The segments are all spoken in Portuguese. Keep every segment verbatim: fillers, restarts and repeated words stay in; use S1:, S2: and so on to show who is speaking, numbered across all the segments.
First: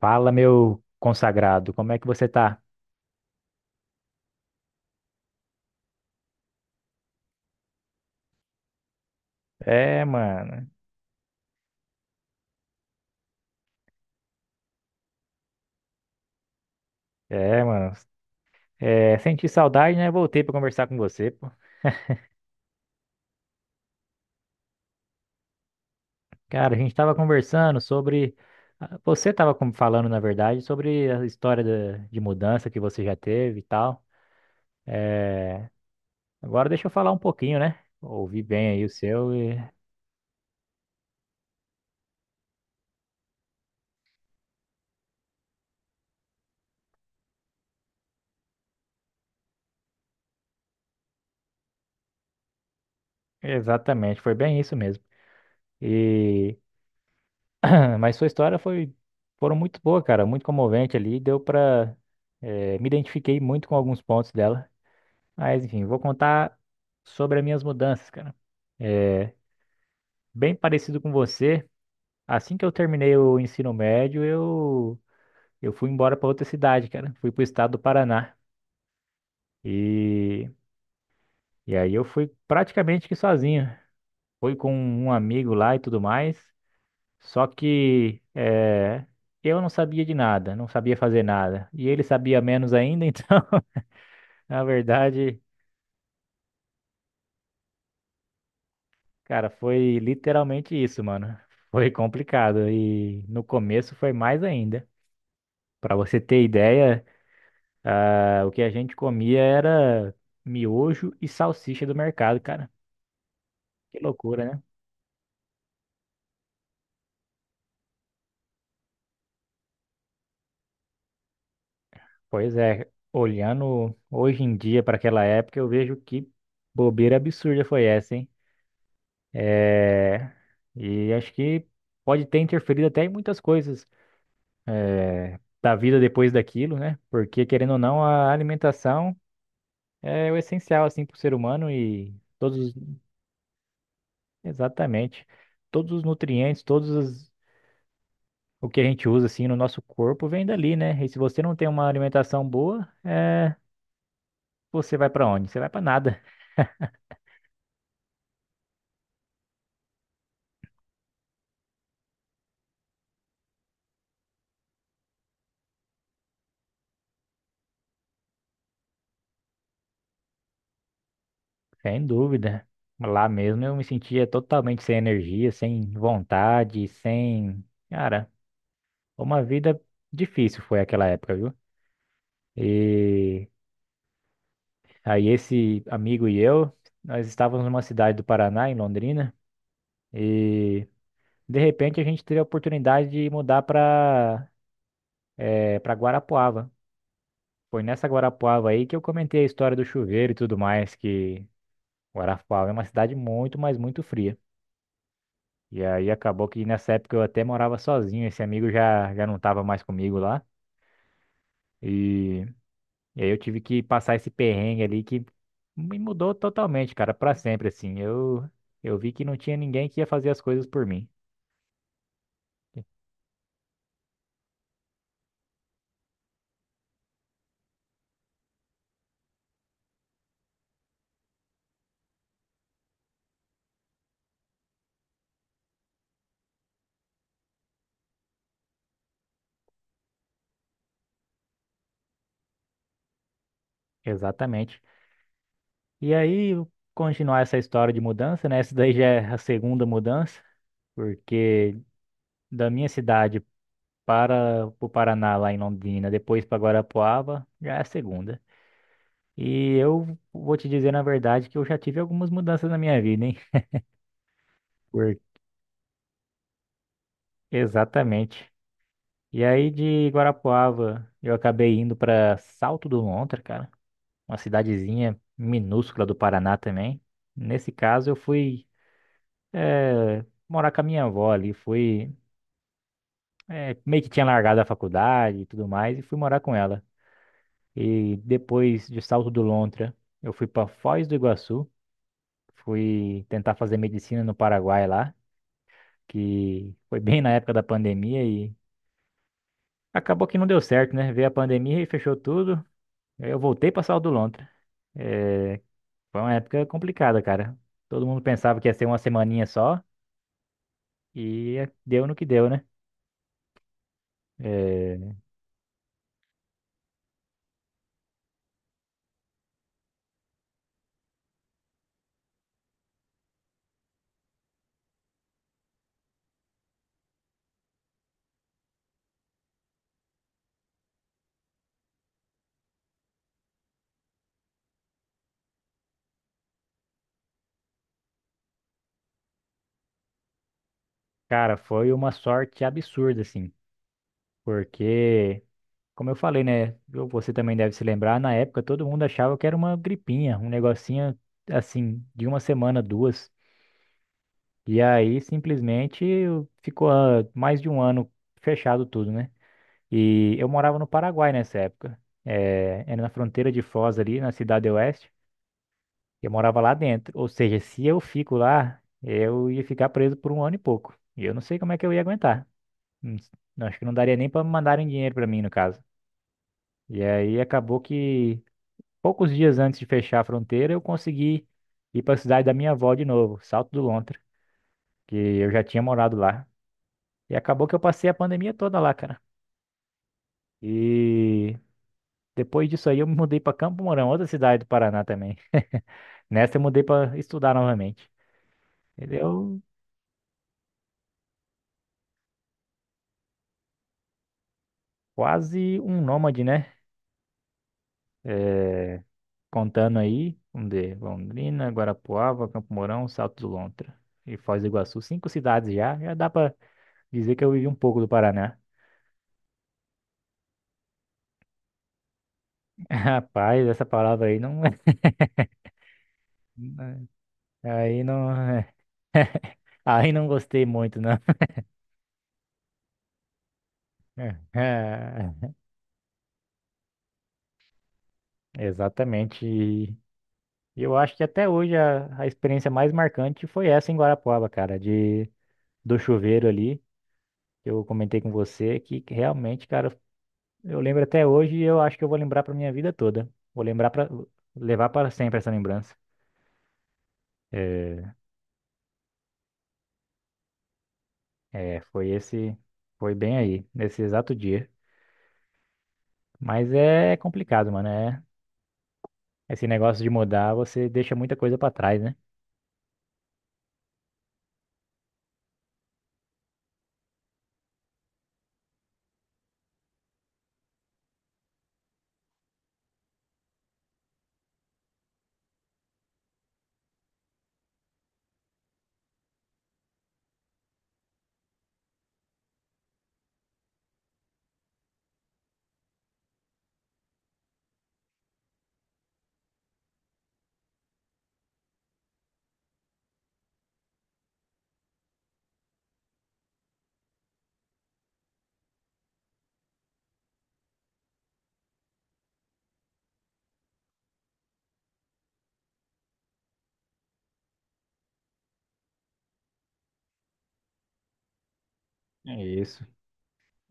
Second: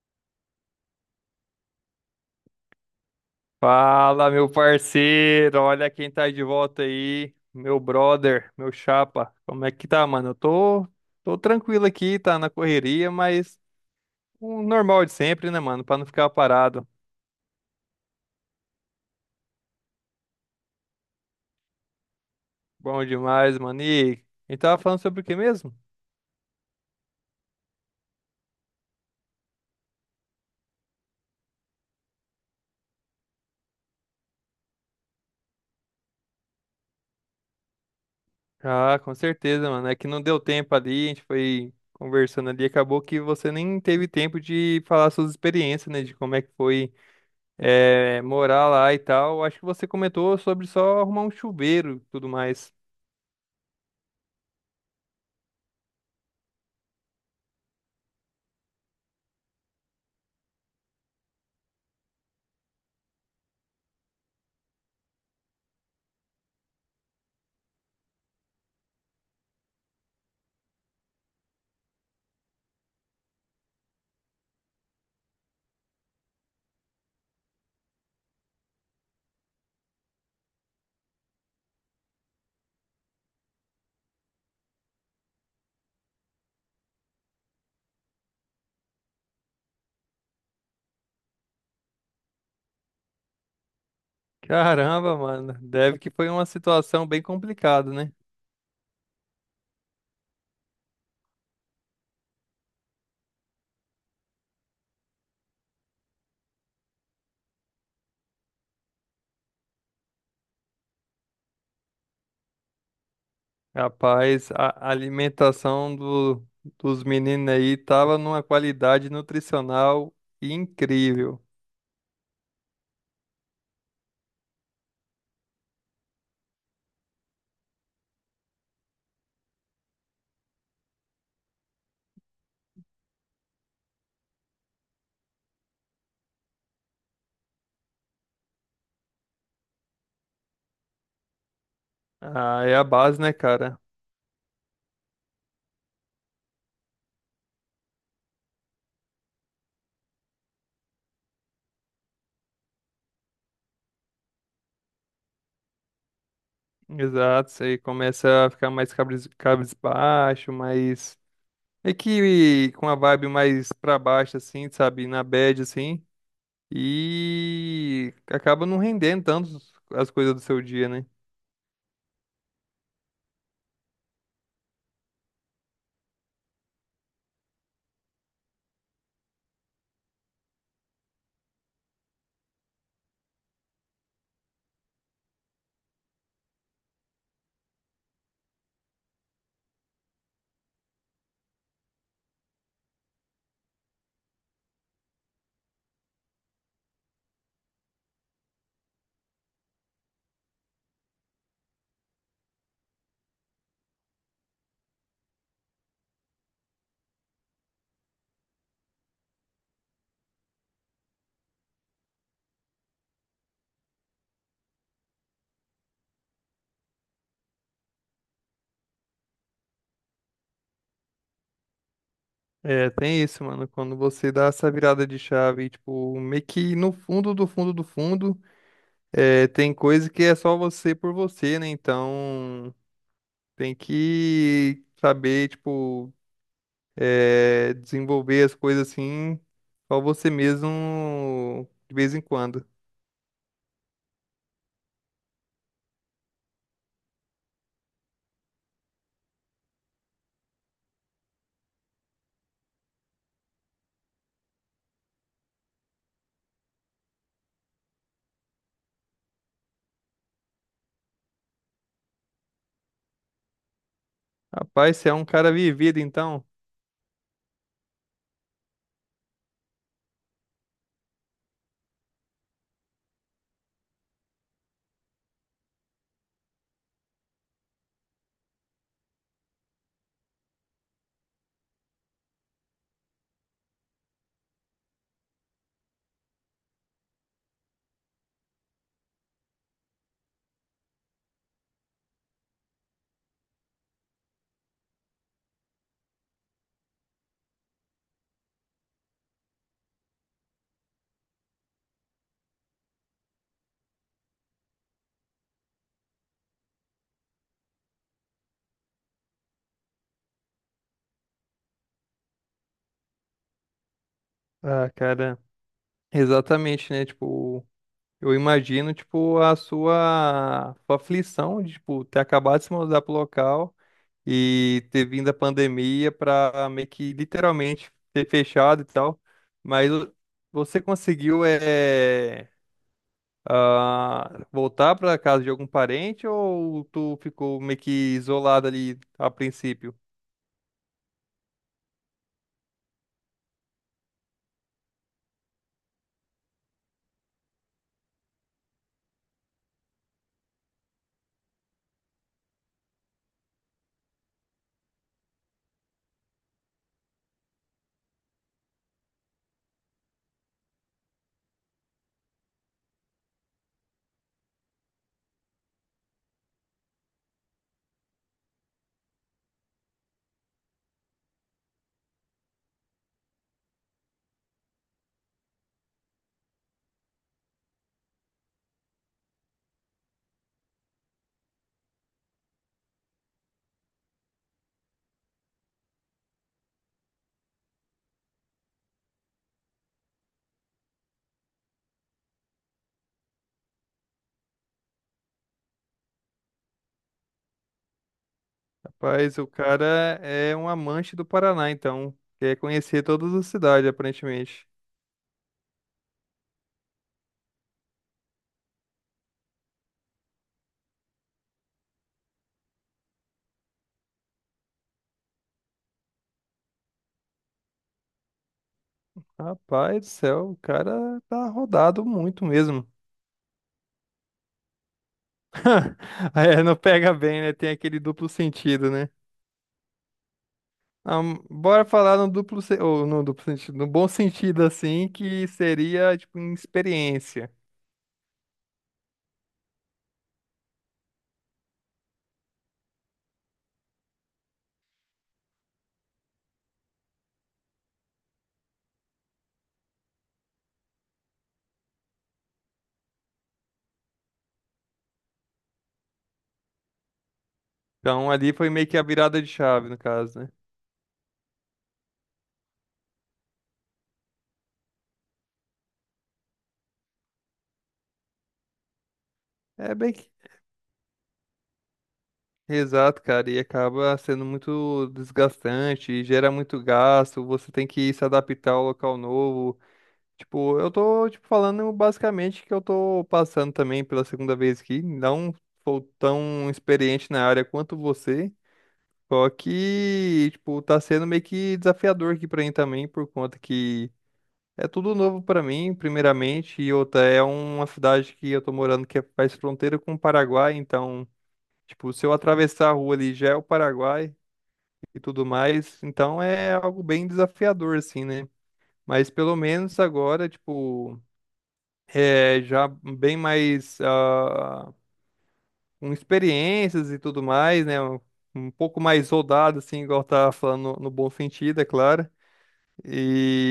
S1: Fala, meu consagrado, como é que você tá?
S2: Fala, meu parceiro, olha quem tá de volta aí, meu brother, meu chapa. Como é que
S1: É,
S2: tá, mano? Eu
S1: mano.
S2: tô, tô tranquilo aqui, tá na correria, mas o normal de sempre, né, mano? Pra não ficar parado.
S1: É, mano. É, senti saudade, né? Voltei pra conversar com você, pô.
S2: Bom demais, mano. E a gente tava falando sobre o que mesmo?
S1: Cara, a gente tava conversando sobre. ah, Você tava com- falando, na verdade, sobre a história da- de mudança que você já teve e tal. É, agora deixa eu falar um pouquinho, né? Ouvi bem aí o
S2: Ah, com
S1: seu e.
S2: certeza, mano. É que não deu tempo ali, a gente foi conversando ali, acabou que você nem teve tempo de falar suas experiências, né? De como é que foi eh, morar lá e tal. Acho que você comentou sobre só arrumar um chuveiro e tudo mais.
S1: Exatamente, foi bem isso mesmo. E Mas sua história foi foram muito boa, cara, muito comovente ali, deu pra eh, me identifiquei muito com alguns pontos dela. Mas enfim, vou contar sobre as minhas mudanças, cara. É, bem parecido com você, assim que eu terminei o ensino médio, eu eu fui embora pra outra cidade, cara. Fui pro estado do Paraná. E e aí eu fui praticamente que sozinho. Fui com um amigo lá e tudo mais. Só que eh, eu não sabia de nada, não sabia fazer nada. E ele sabia menos ainda, então, na
S2: Caramba,
S1: verdade,
S2: mano. Deve que foi uma situação bem complicada, né?
S1: cara, foi literalmente isso, mano. Foi complicado. E no começo foi mais ainda. Pra você ter ideia, ah, o que a gente comia era miojo e salsicha do mercado, cara. Que loucura,
S2: Rapaz,
S1: né?
S2: a alimentação do, dos meninos aí tava numa qualidade nutricional incrível.
S1: Pois é, olhando hoje em dia para aquela época, eu vejo que bobeira absurda foi essa, hein? É, e acho que pode ter interferido até em muitas coisas é, da vida depois daquilo, né? Porque, querendo ou não, a alimentação é o essencial, assim, para o ser humano e todos,
S2: Ah, é a
S1: os,
S2: base, né, cara?
S1: exatamente, todos os nutrientes, todos os, o que a gente usa, assim, no nosso corpo vem dali, né? E se você não tem uma alimentação boa, é, você vai para onde? Você vai para nada,
S2: Exato, você começa a ficar mais cabres, cabisbaixo, mais. É que com a vibe mais pra baixo, assim, sabe? Na bad, assim. E acaba não rendendo tanto as coisas do seu dia, né?
S1: sem dúvida. Lá mesmo eu me sentia totalmente sem energia, sem vontade, sem... Cara... Uma vida difícil foi aquela época, viu? E aí esse amigo e eu, nós estávamos numa cidade do Paraná, em Londrina, e de repente a gente teve a oportunidade de mudar para eh, para Guarapuava. Foi nessa Guarapuava aí que eu comentei a história do chuveiro e tudo mais, que Guarapuava é uma cidade muito, mas muito fria. E aí acabou que nessa época eu até morava sozinho, esse amigo já, já não estava mais comigo lá. E E aí eu tive que passar esse perrengue ali que me mudou totalmente, cara, pra sempre, assim. Eu, eu vi que não tinha ninguém que ia fazer as coisas por mim.
S2: É, tem isso, mano. Quando você dá essa virada de chave, tipo, meio que no fundo do fundo do fundo, é, tem coisa que é só você por você, né? Então, tem que saber, tipo, é, desenvolver as coisas assim, só você mesmo de vez em quando.
S1: Exatamente. E aí, continuar essa história de mudança, né? Essa daí já é a segunda mudança, porque da minha cidade para o Paraná, lá em Londrina, depois para Guarapuava, já é a segunda. E eu vou te dizer, na verdade, que eu já tive algumas mudanças na minha vida, hein?
S2: Rapaz, você é
S1: Por-
S2: um cara vivido, então.
S1: Exatamente. E aí de Guarapuava, eu acabei indo pra Salto do Lontra, cara, uma cidadezinha minúscula do Paraná também. Nesse caso, eu fui eh, morar com a minha avó ali, fui eh, meio que tinha largado a faculdade e tudo mais e fui morar com ela. E depois de Salto do Lontra, eu fui pra Foz do Iguaçu, fui tentar fazer medicina no Paraguai lá, que foi bem na época da pandemia e acabou que não deu certo, né? Veio a pandemia e fechou tudo. Aí eu voltei pra Salto do Lontra. É, foi uma época complicada, cara. Todo mundo pensava que ia ser uma semaninha só e deu no que deu, né?
S2: Ah,
S1: É,
S2: cara, exatamente, né? Tipo, eu imagino, tipo, a sua, sua aflição de, tipo, ter acabado de se mudar pro local e ter vindo a pandemia para meio que literalmente ter fechado e tal. Mas o- Você conseguiu é, ah, voltar para casa de algum parente ou tu ficou meio que isolado ali a princípio?
S1: cara, foi uma sorte absurda, assim, porque, como eu falei, né? eu- Você também deve se lembrar, na época todo mundo achava que era uma gripinha, um negocinho assim, de uma semana, duas. E aí simplesmente ficou ah, mais de um ano fechado tudo, né? E eu morava no Paraguai nessa época. É, era na fronteira de Foz ali, na Cidade Oeste. Eu morava lá dentro. Ou seja, se eu fico lá, eu ia ficar preso por um ano e pouco. E eu não sei como é que eu ia aguentar. Hum, não, acho que não daria nem para mandarem dinheiro para mim, no caso. E aí acabou que poucos dias antes de fechar a fronteira, eu consegui ir para a cidade da minha avó de novo, Salto do Lontra, que eu já tinha morado lá. E acabou que eu passei a pandemia toda lá, cara. E depois disso aí eu me mudei para Campo Mourão, outra cidade do Paraná também. Nessa eu mudei para estudar novamente.
S2: Rapaz, o
S1: Eu
S2: cara é um amante do Paraná, então quer conhecer todas as cidades, aparentemente.
S1: Quase um nômade, né? É, contando aí, um de Londrina, Guarapuava, Campo Mourão, Salto do Lontra e Foz do Iguaçu. Cinco cidades já, já dá pra dizer que eu vivi um pouco do Paraná.
S2: Rapaz do céu, o cara tá rodado muito mesmo.
S1: Rapaz, essa palavra aí não...
S2: É, não pega bem, né? Tem aquele
S1: Aí não...
S2: duplo sentido, né?
S1: Aí não gostei muito, não.
S2: Ahn, bora falar no duplo, se- ou no duplo sentido, no bom sentido, assim, que seria, tipo, em experiência.
S1: Exatamente. E eu acho que até hoje a, a experiência mais marcante foi essa em Guarapuava, cara, de do chuveiro ali. Eu comentei com você que realmente, cara, eu lembro até hoje e eu acho que eu vou lembrar pra minha vida toda. Vou lembrar para levar para sempre essa lembrança. É,
S2: Então, ali foi meio que a virada de chave, no caso, né?
S1: é, foi esse, foi bem aí, nesse exato dia. Mas é complicado, mano. É, esse
S2: É
S1: negócio de
S2: bem que...
S1: mudar, você deixa muita coisa pra trás, né?
S2: Exato, cara, e acaba sendo muito desgastante, gera muito gasto, você tem que se adaptar ao local novo. Tipo, eu tô, tipo, falando basicamente que eu tô passando também pela segunda vez aqui, não sou tão experiente na área quanto você. Só que, tipo, tá sendo meio que desafiador aqui pra mim também, por conta que é tudo novo pra mim, primeiramente, e outra, é uma cidade que eu tô morando que é, faz fronteira com o Paraguai, então, tipo, se eu atravessar a rua ali já é o Paraguai e tudo mais, então é algo bem desafiador, assim, né? Mas pelo menos agora, tipo, é já bem mais ah, com experiências e tudo mais, né? Um pouco mais rodado, assim, igual tá falando no no bom sentido, é claro.
S1: É isso.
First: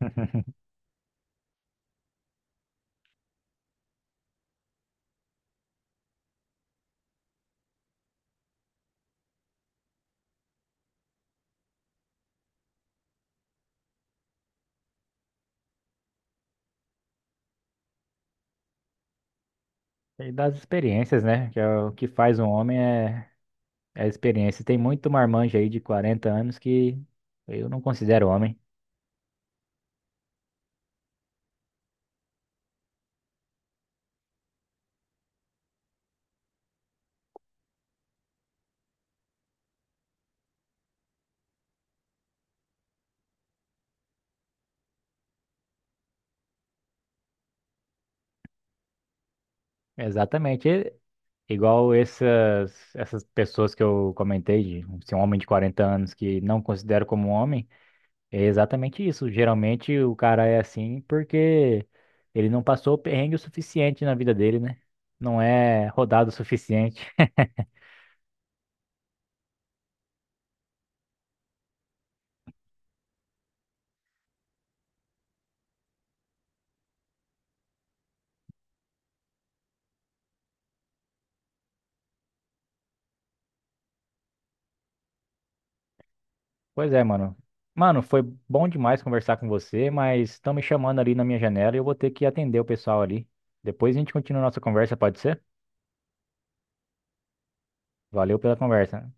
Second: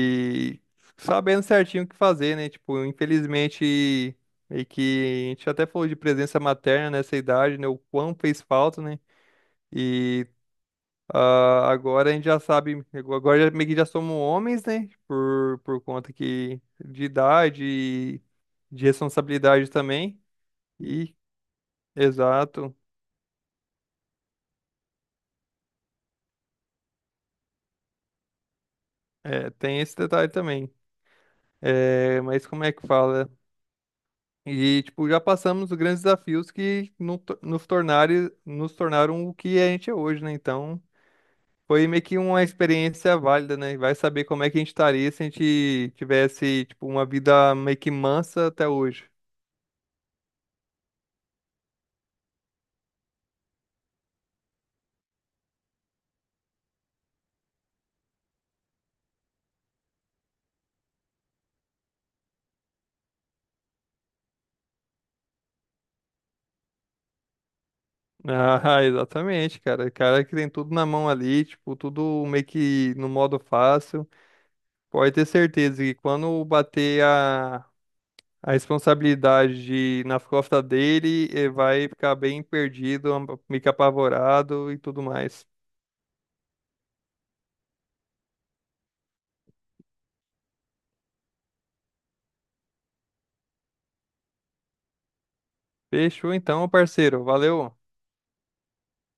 S2: sabendo certinho o que fazer, né? Tipo, infelizmente, meio que a gente até falou de presença materna nessa idade, né? O quão fez falta, né? E ah, agora a gente já sabe, agora já- meio que já somos homens, né? Por, por conta que de idade e de responsabilidade também.
S1: E das
S2: E,
S1: experiências, né? Que é o que faz um
S2: exato,
S1: homem é, é a experiência. Tem muito marmanjo aí de quarenta anos que eu não considero homem.
S2: é, tem esse detalhe também. É, mas como é que fala? E, tipo, já passamos os grandes desafios que no- nos tornaram, nos tornaram o que a gente é hoje, né? Então, foi meio que uma experiência válida, né? E vai saber como é que a gente estaria se a gente tivesse, tipo, uma vida meio que mansa até hoje.
S1: Exatamente. Igual essas, essas pessoas que eu comentei, de ser um homem de quarenta anos que não considero como homem, é exatamente isso. Geralmente o cara é assim porque ele não passou perrengue o suficiente na vida dele, né? Não é rodado o suficiente.
S2: Ah, exatamente, cara. Cara que tem tudo na mão ali, tipo, tudo meio que no modo fácil. Pode ter certeza que quando bater a A responsabilidade na costa dele eh, vai ficar bem perdido, am- meio que apavorado e tudo mais.
S1: Pois é, mano. Mano, foi bom demais conversar com você, mas estão me chamando ali na minha janela e eu vou ter que atender o pessoal ali. Depois a gente continua a nossa conversa, pode ser?
S2: Fechou então, parceiro. Valeu.
S1: Valeu pela conversa.